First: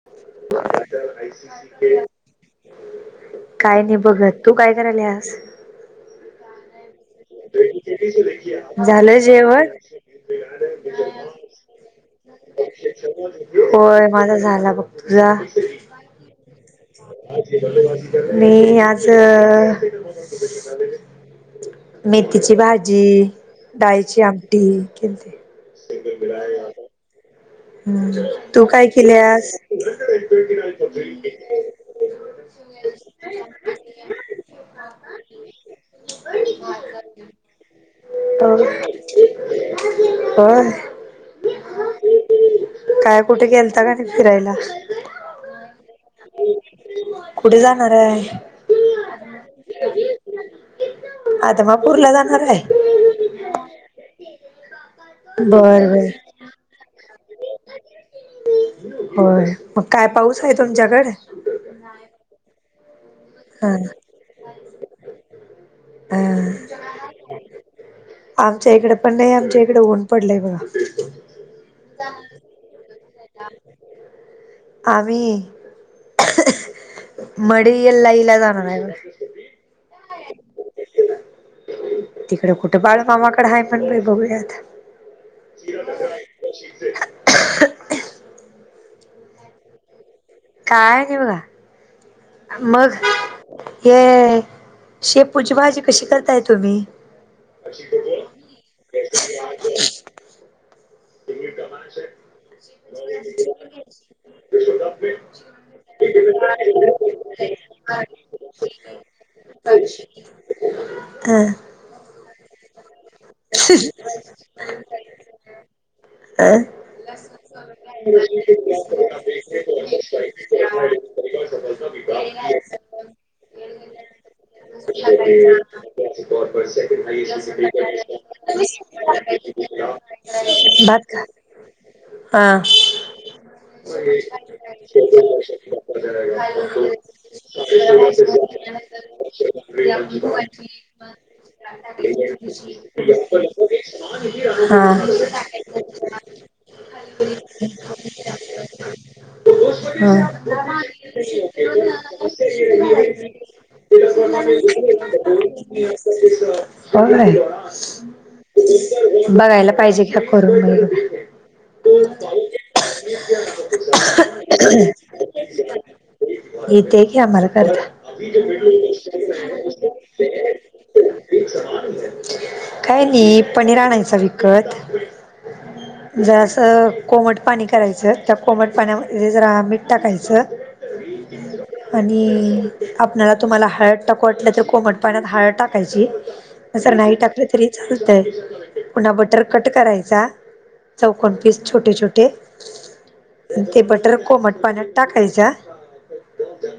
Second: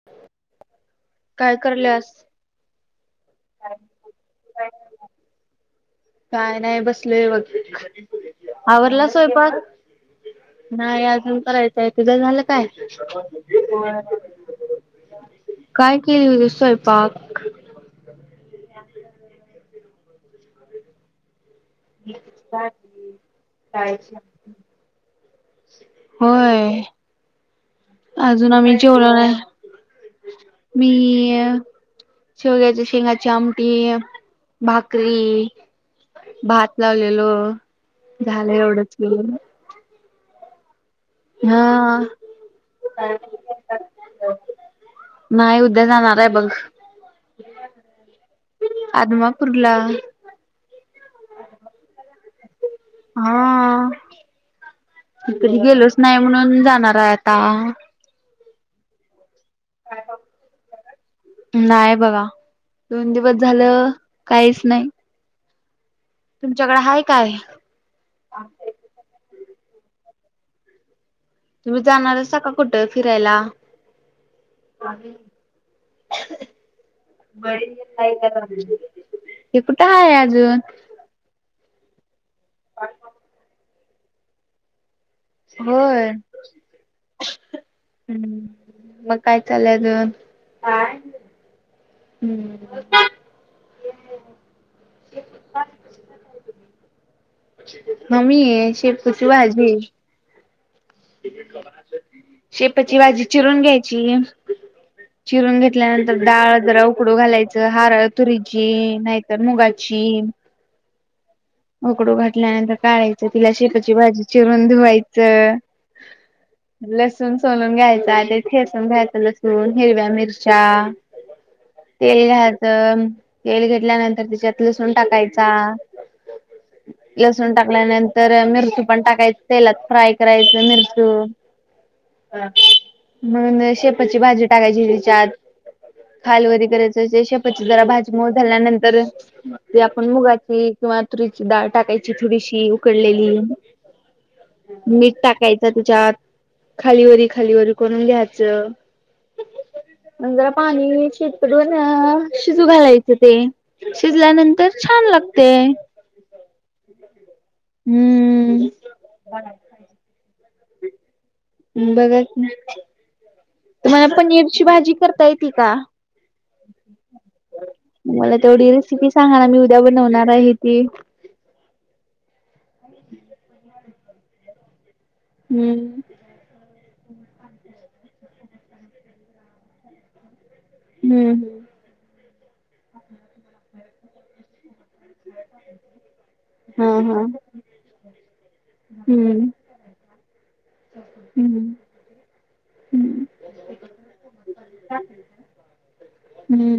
ह ह [inaudible] [unintelligible] काय नाही बघत तू काय करायली आज? काय नाही बसले बघ आवरला झालं स्वयंपाक? जेवण? नाही अजून करायचंय तुझं झालं काय? होय माझा झाला बघ तुझा? काय केलेली होती स्वयपाक? मी आज ले [unintelligible] मेथीची भाजी, डाळीची आमटी केलती. होय. हम्म अजून तू आम्ही काय जेवलो नाही केल्यास? मी शेवग्याच्या शेंगाची आमटी भाकरी भात लावलेलो झालं एवढंच गे आा. हा. काय कुठे गेलता का नाही फिरायला? नाही उद्या जाणार आहे बघ. कुठे जाणार आहे? अ मा पुरला. आता मग पूरला जाणार आहे. हा बर कधी गेलोच बर नाही म्हणून जाणार आहे आता होय मग काय पाऊस आहे तुमच्याकडे नाही बघा दोन दिवस झालं काहीच नाही. तुमच्याकडे हाय काय हह. आमच्या इकडे पण नाही आमच्या इकडे ऊन पडलाय बघा. तुम्ही जाणार अस का कुठं फिरायला आम्ही ब मडेला इला जाणार आहे बघ हे कुठं ह आहे अजून तिकड कुठं बाळ मामाकड आहे पण बा बघूयात. होय हम् मग काय चालय अजून काय नाही बघा. हम्म मग हे शेपूची भाजी कशी करताय तुम्ही? म्मी शे तू शवाजी शेपाची भाजी चिरून घ्यायची. चिरून घेतल्यानंतर डाळ जरा उकडू घालायचं हारळ तुरीची नाही. तर मुगाची हा. उकडू घातल्यानंतर काढायचं तिला शेपाची भाजी चिरून धुवायचं. लसुण सोनून घ्यायच आता ठेसून घ्यायच लस. हिरव्या मिरच्या तेल घातं तेल घेतल्यानंतर त्याच्यात लसण टाकायचा. पर लसूण टाकल्यानंतर मिरचू पण टाकायच तेलात फ्राय करायचं भात मिरचू हा. मगून शेपाची भाजी टाकायची त्याच्यात खाल वगैरे करायच शेप जरा भाज झाल्यानंतर आपण मुगाची किंवा तु डाळ टाकाय थोडी उकली. टाकायचं तुझ्यात खालीवरी खालीवर कोणून घ्यायचं. हम्म. जरा पाणी शेतकडून शिजू घालायचं ते शिजल्यानंतर छान लागते. ब आहे हम्म बघायला पाहिजे की कर म बघ. ठीक. तर मला पनीरची भाजी करता येते का? इथ क आमर मला तेवढी रेसिपी सांगा ना मी उद्या बनवणार आहे ती काय नाही पनीर आणायच विकत. हम. ज असं कोमट पाणी करायचं त्या कोमट पाण्यामध्ये जरा मीठ टाकायचं. हम्म आणि आपल्याला तुम्हाला हळत टाक वाटलं तर को म्हटत. पाण्यात हळ टाकायची हा जर नाही हा टाकलं तरी चालतय पुन्हा बटर हम्म क कट कराचा चौक पीस हम्म. छोटे छोटे हम्म ते बटर कोमट पाण्यात टाकायचा. हम्म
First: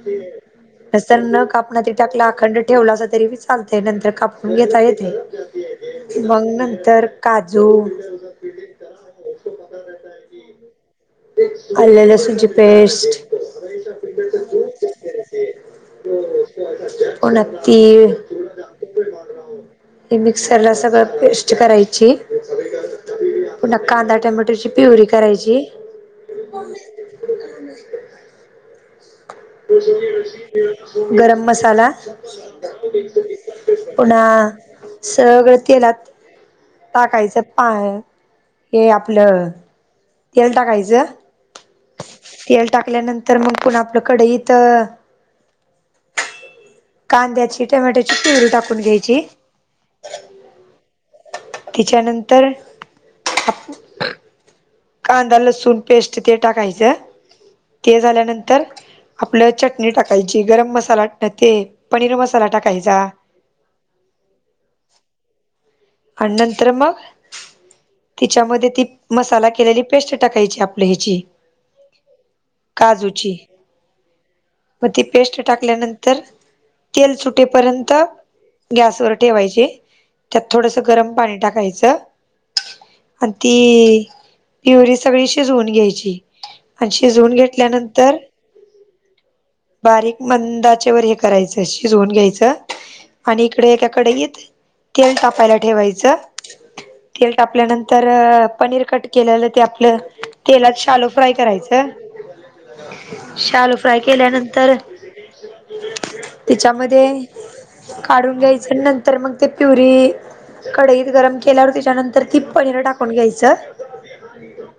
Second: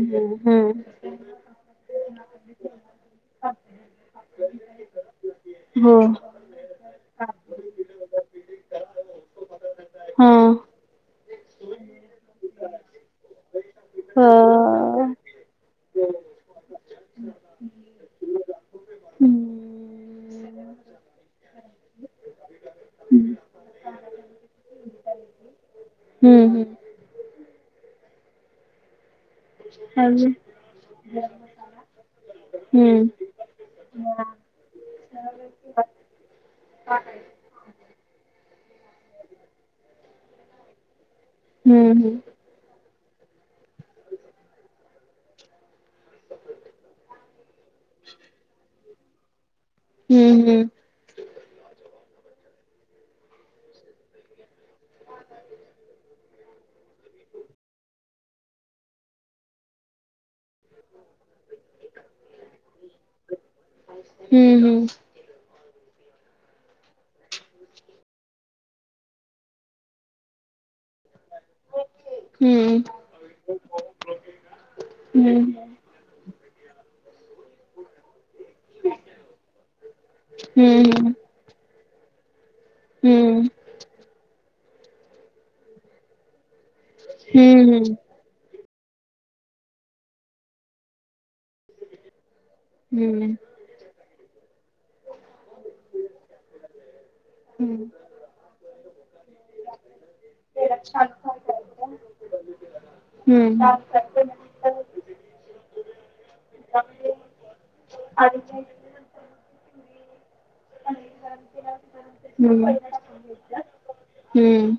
हम्म! तस न कापण तरी टाकला अखंड ठेवला अस तरीबी चालतय नंतर कापून घेताला तरी हो चालतंय. मग नंतर काजू हा! आले लसूण ची पेस्ट अ पुन्हा तीळ हम्म हे मिक्सर ला सगळं पेस्ट करायची. हम्म पुन्हा कांदा टमॅटोची प्युरी करायची. हम्म हम्म! हम्म गरम मसाला हम्म पुन्हा सगळं तेलात टाकायचं पा हे आपलं तेल टाकायचं. हम्म हम्म! तेल टाकल्यानंतर मग पुण आपलं कडईत कांद्याची टोमॅटोची प्युरी टाकून घ्यायची. हम् हम्म! त्याच्यानंतर आपु कांदा लसूण पेस्ट ते टाकायचं. ते झाल्यानंतर आपलं चटणी टाकायची गरम मसाला न, ते पनीर मसाला टाकायचा. हम्म आणि नंतर मग तिच्यामध्ये ती मसाला केलेली पेस्ट टाकायची आपल्या ह्याची हम्म काजूची. मग ती पेस्ट हम्म टाकल्यानंतर तेल सुटेपर्यंत गॅसवर ठेवायचे. त्यात थोडस गरम हम्म पाणी टाकायचं आणि हम्म ती प्युअरी सगळी शिजवून घ्यायची आणि शिजवून हम्म हम्म घेतल्यानंतर बारीक मंद आचेवर हे करायचं शिजवून घ्यायचं. हम्म हम्म आणि इकडे एका कढईत तेल तापायला ठेवायचं. तेल हम्म तापल्यानंतर पनीर कट ते आपलं तेलात शालो फ्राय करायचं. हम्म शालो फ्राय केल्यानंतर त्याच्यामध्ये काढून घ्यायचं नंतर मग ते प्युरी कडईत गरम केल्यावर त्याच्यानंतर ती पनीर टाकून घ्यायचं. हम्म!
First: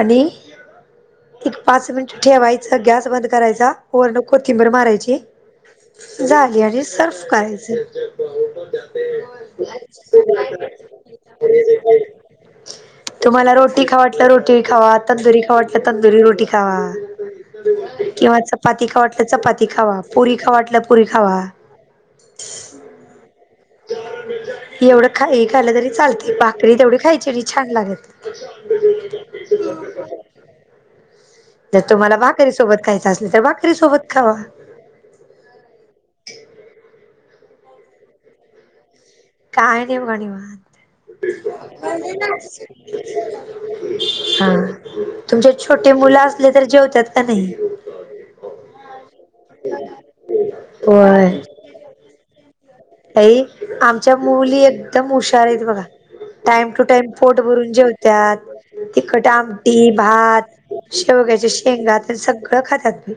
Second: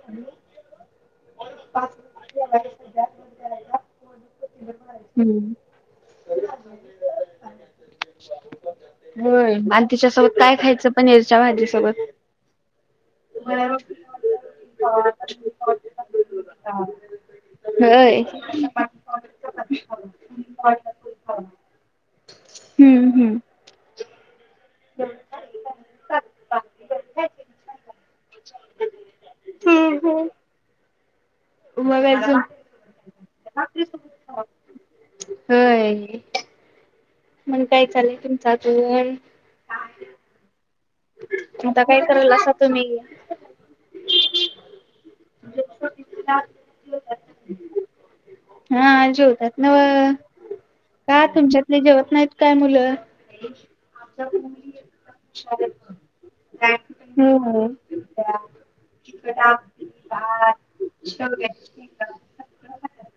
आणि एक पाच मिनिट ठेवायचं गॅस बंद करायचा वरण कोथिंबीर मारायची. हम्म झाली आणि सर्फ करायचं. होय आणि तिच्यासोबत काय खायचं पनीरच्या भाजीसोबत? तुम्हाला रोटी खाव ल रोटी खावा, तंदुरी खाव वाटलं तंदुरी रोटी खावा किंवा चपाती खाव वाटलं चपाती खावा, पुरी खाव वाटलं पुरी खावा. हम्म हम्म. एवढं खाल्ल हे खालं तरी चालते भाकरी तेवढी खाय ती छान लागती. [inaudible] जर मग तुम्हाला अजून भाकरीसोबत खायचं असल तर भाकरी सोबत खावा. होय! आणि काय चाललंय तुमचा अजून? काय [unintelligible] आता काय करायलेसा तुम्ही? हा तुमच्यात छोटे मुलं असले तर जेवतात का नाही? हा जेवतात ना व्ह का? होय तुमच्यातले जेवत नाहीत काय मुलं? ताई आमच्या मुली एकदम हुशार आहेत बघा. टाइम टू टाइम पोट होय. भरून जेवत्यात तिखट आमटी भात शेवग्याच्या शेंगा ते सगळं खातात मी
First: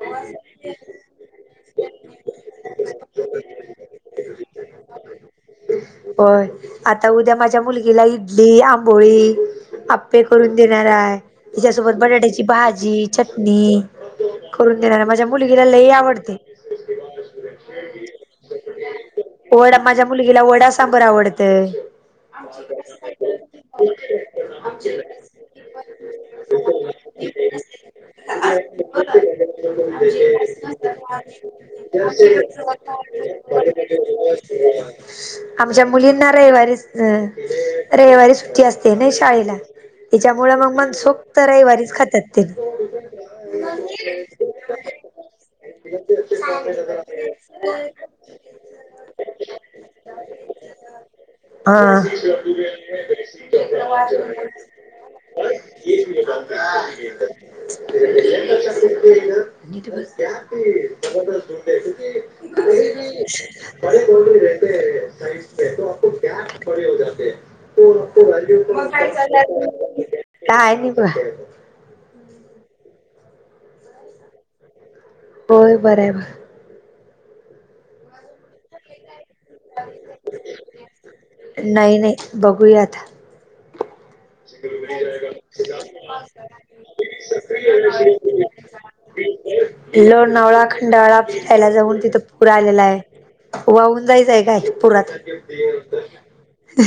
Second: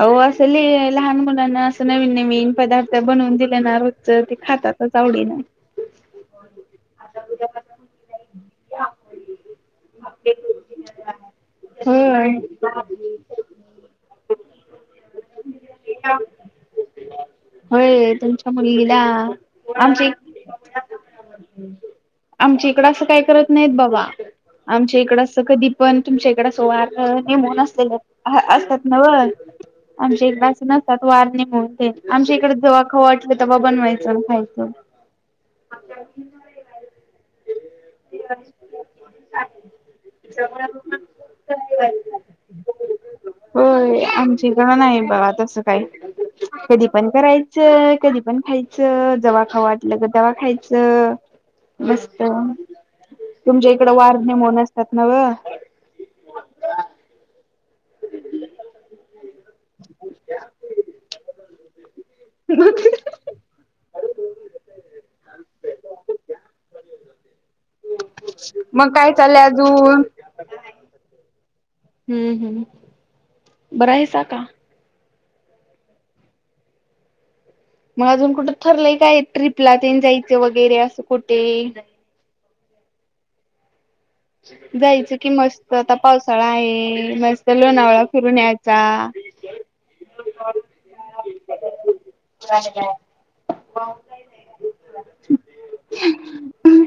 अहो असं नये लहान मुलांना असं नवीन नवीन पदार्थ बनवून दिले न रोजच ते खातात. तेच आवडीने होय आता उद्या माझ्या मुलगीला इडली आंबोळी आपे करून देणार आहे त्यािच्यासोबत बटाट्याची भाजी चटणी करून देणार माझ्या मुलगीला लई आवडते. होय तुमच्या मुलीला आमच्या तला वडा सांगूर आवडत. आमच्या इकडं असं काय करत नाहीत बाबा आमच्या इकड अस कधी पण तुमच्या इकड सोमार निेमून असले असतात नव आमच्या इकडे अस असतात वारणे म्हणून ते आमच्या इकड जवख वाटलं. बनवायचं खायचं. ह. आमच्या मुलींना रविवारी अ रविवारी सुट्टी असते ना शाळेला त्याच्यामुळे मग मन सोखत रविवारीच खातात ते होय आमची गण आहे बाबा तसं काय कधी पण करायचं कधी पण खायचं जवा खावाट लगत दवा खायचं. मस्त तुमच्या हा. इकडं वार नेमून असतात ना व. [unintelligible] ज हो. पर कोतेतेत खूप्या पड जते तू रको वाज्यू मग काय चाललंय अजून? काय नि ब हम्म हम्म. बरं आहेसा का? हो बर आहेर मग अजून कुठं ठरलंय काय ट्र्रीपला ते जायचं वगैरे असं कुठे? बघूयात. [unintelligible] जायचं की मस्त आता पावसाळा आहे मस्त लोणावळा फिरून यायचा. लो नवळा खंडवाळा फिरायला जाऊन तिथं पुूर आलेला आहे. वाहून जायचंय काय पुरात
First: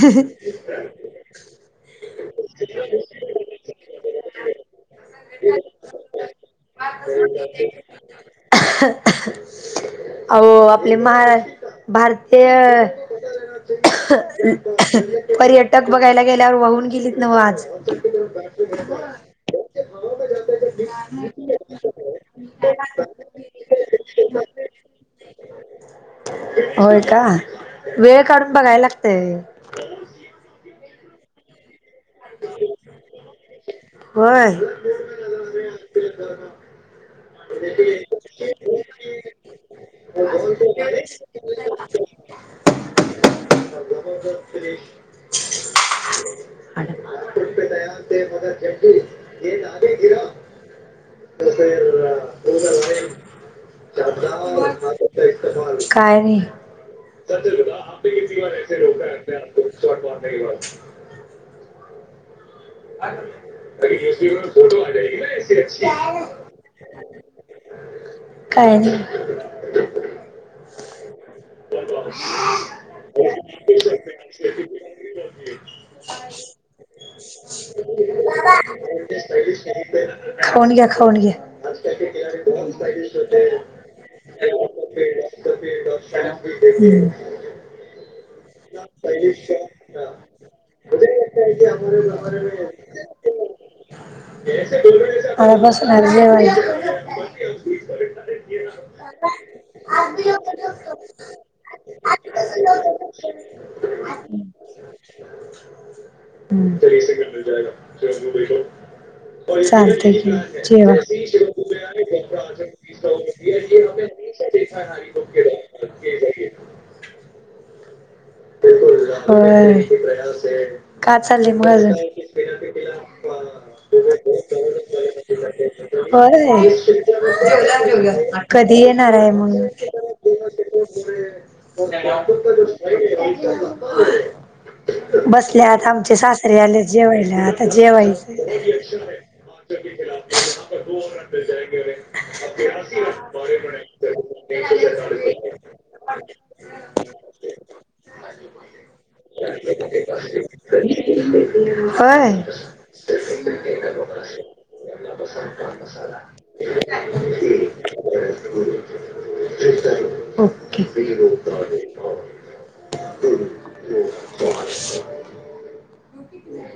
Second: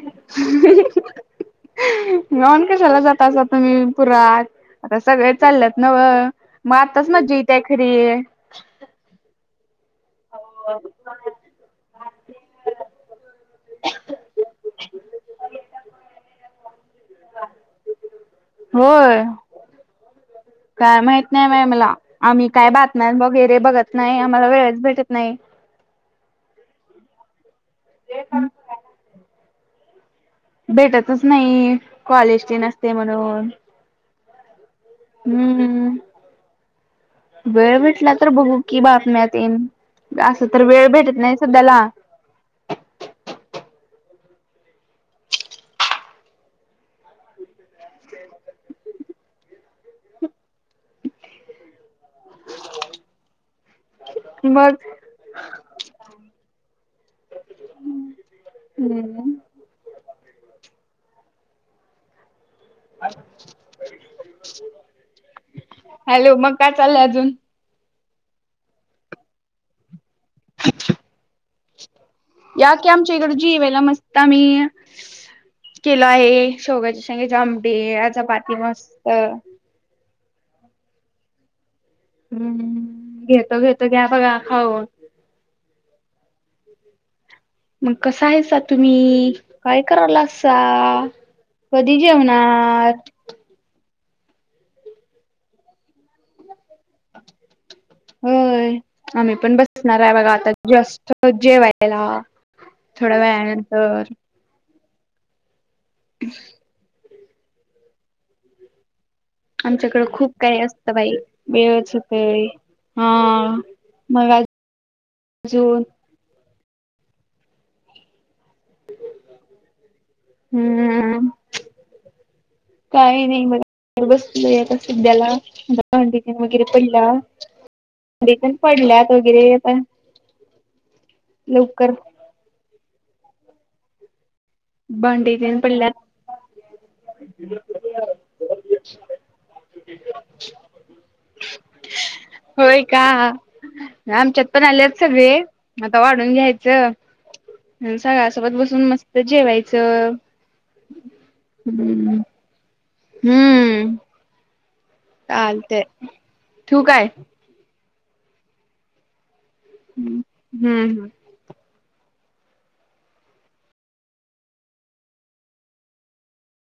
ह्. गवन कशाला जाताा तुम्ही पुरात आता सगळे चाललेत नव मग आताच म्जीेत आहे खरी. अ आपले महारा भारतीय पर्यटक बघायला गेल्यावर वाहून गेली. नवाज होय. [unintelligible] काय माहित नाही बा मला आम्ही काय बातम वगैरे बघत नाही आम्हाला वेळच भेटत नाही. होय का वेळ काढून बघायला लागतेय. भेटतच नाही कॉलेज ट नसते म्हणून होय. हम्म वेळ भेटला तर बघू की बातम्यातीलन असं तर वेळ भेटत नाही सध्याला ट पे तयार ते मगर हेग गिरा तर हो बर काय वाट वा ब अ फोटो हॅलो मग काय चाललंय अजून आ ना अ काय या नाही [inaudible] केल आहे शेवग्याच्या शेंगाची आमटी, चपाती मस्त. खाऊन घ्या. खाऊन घ्या. [inaudible] [inaudible] हम्म घेतो घेतो घ्या बघा खाऊन. मग कसं आहेसा तुम्ही? काय करालासा? कधी जेवणार? [inaudible] [inaudible] होय आम्ही पण बसणार आहे बघा आता जस्टच जेवायला. थोड्या वेळानंतर. [inaudible] [inaudible] आमच्याकडें की खूप काही असतं जेवा. बाई वेळच होत. अजून [inaudible] होय का हम्म चालली मग अजून. काही नाही बघा. [inaudible] बसलोय आता सध्याला भांडी वगैरे होय पडल्यात. पण कधी पडल्यात येणार आहे वगैरे म्हणून.. आता लवकर [inaudible] भांडी तेन बसल्यात पडल्यात. आमचे सासरे आले जेवायला आता जेवायच. होय का आमच्यात पण आलेत सगळे. आता वाढून घ्यायचं. सगळ्या सोबत बसून मस्त- जेवायचं हम्म होय. हम्म! चालतय ठेऊ काय? हम्, हम्म, हम्म! ओके. [inaudible]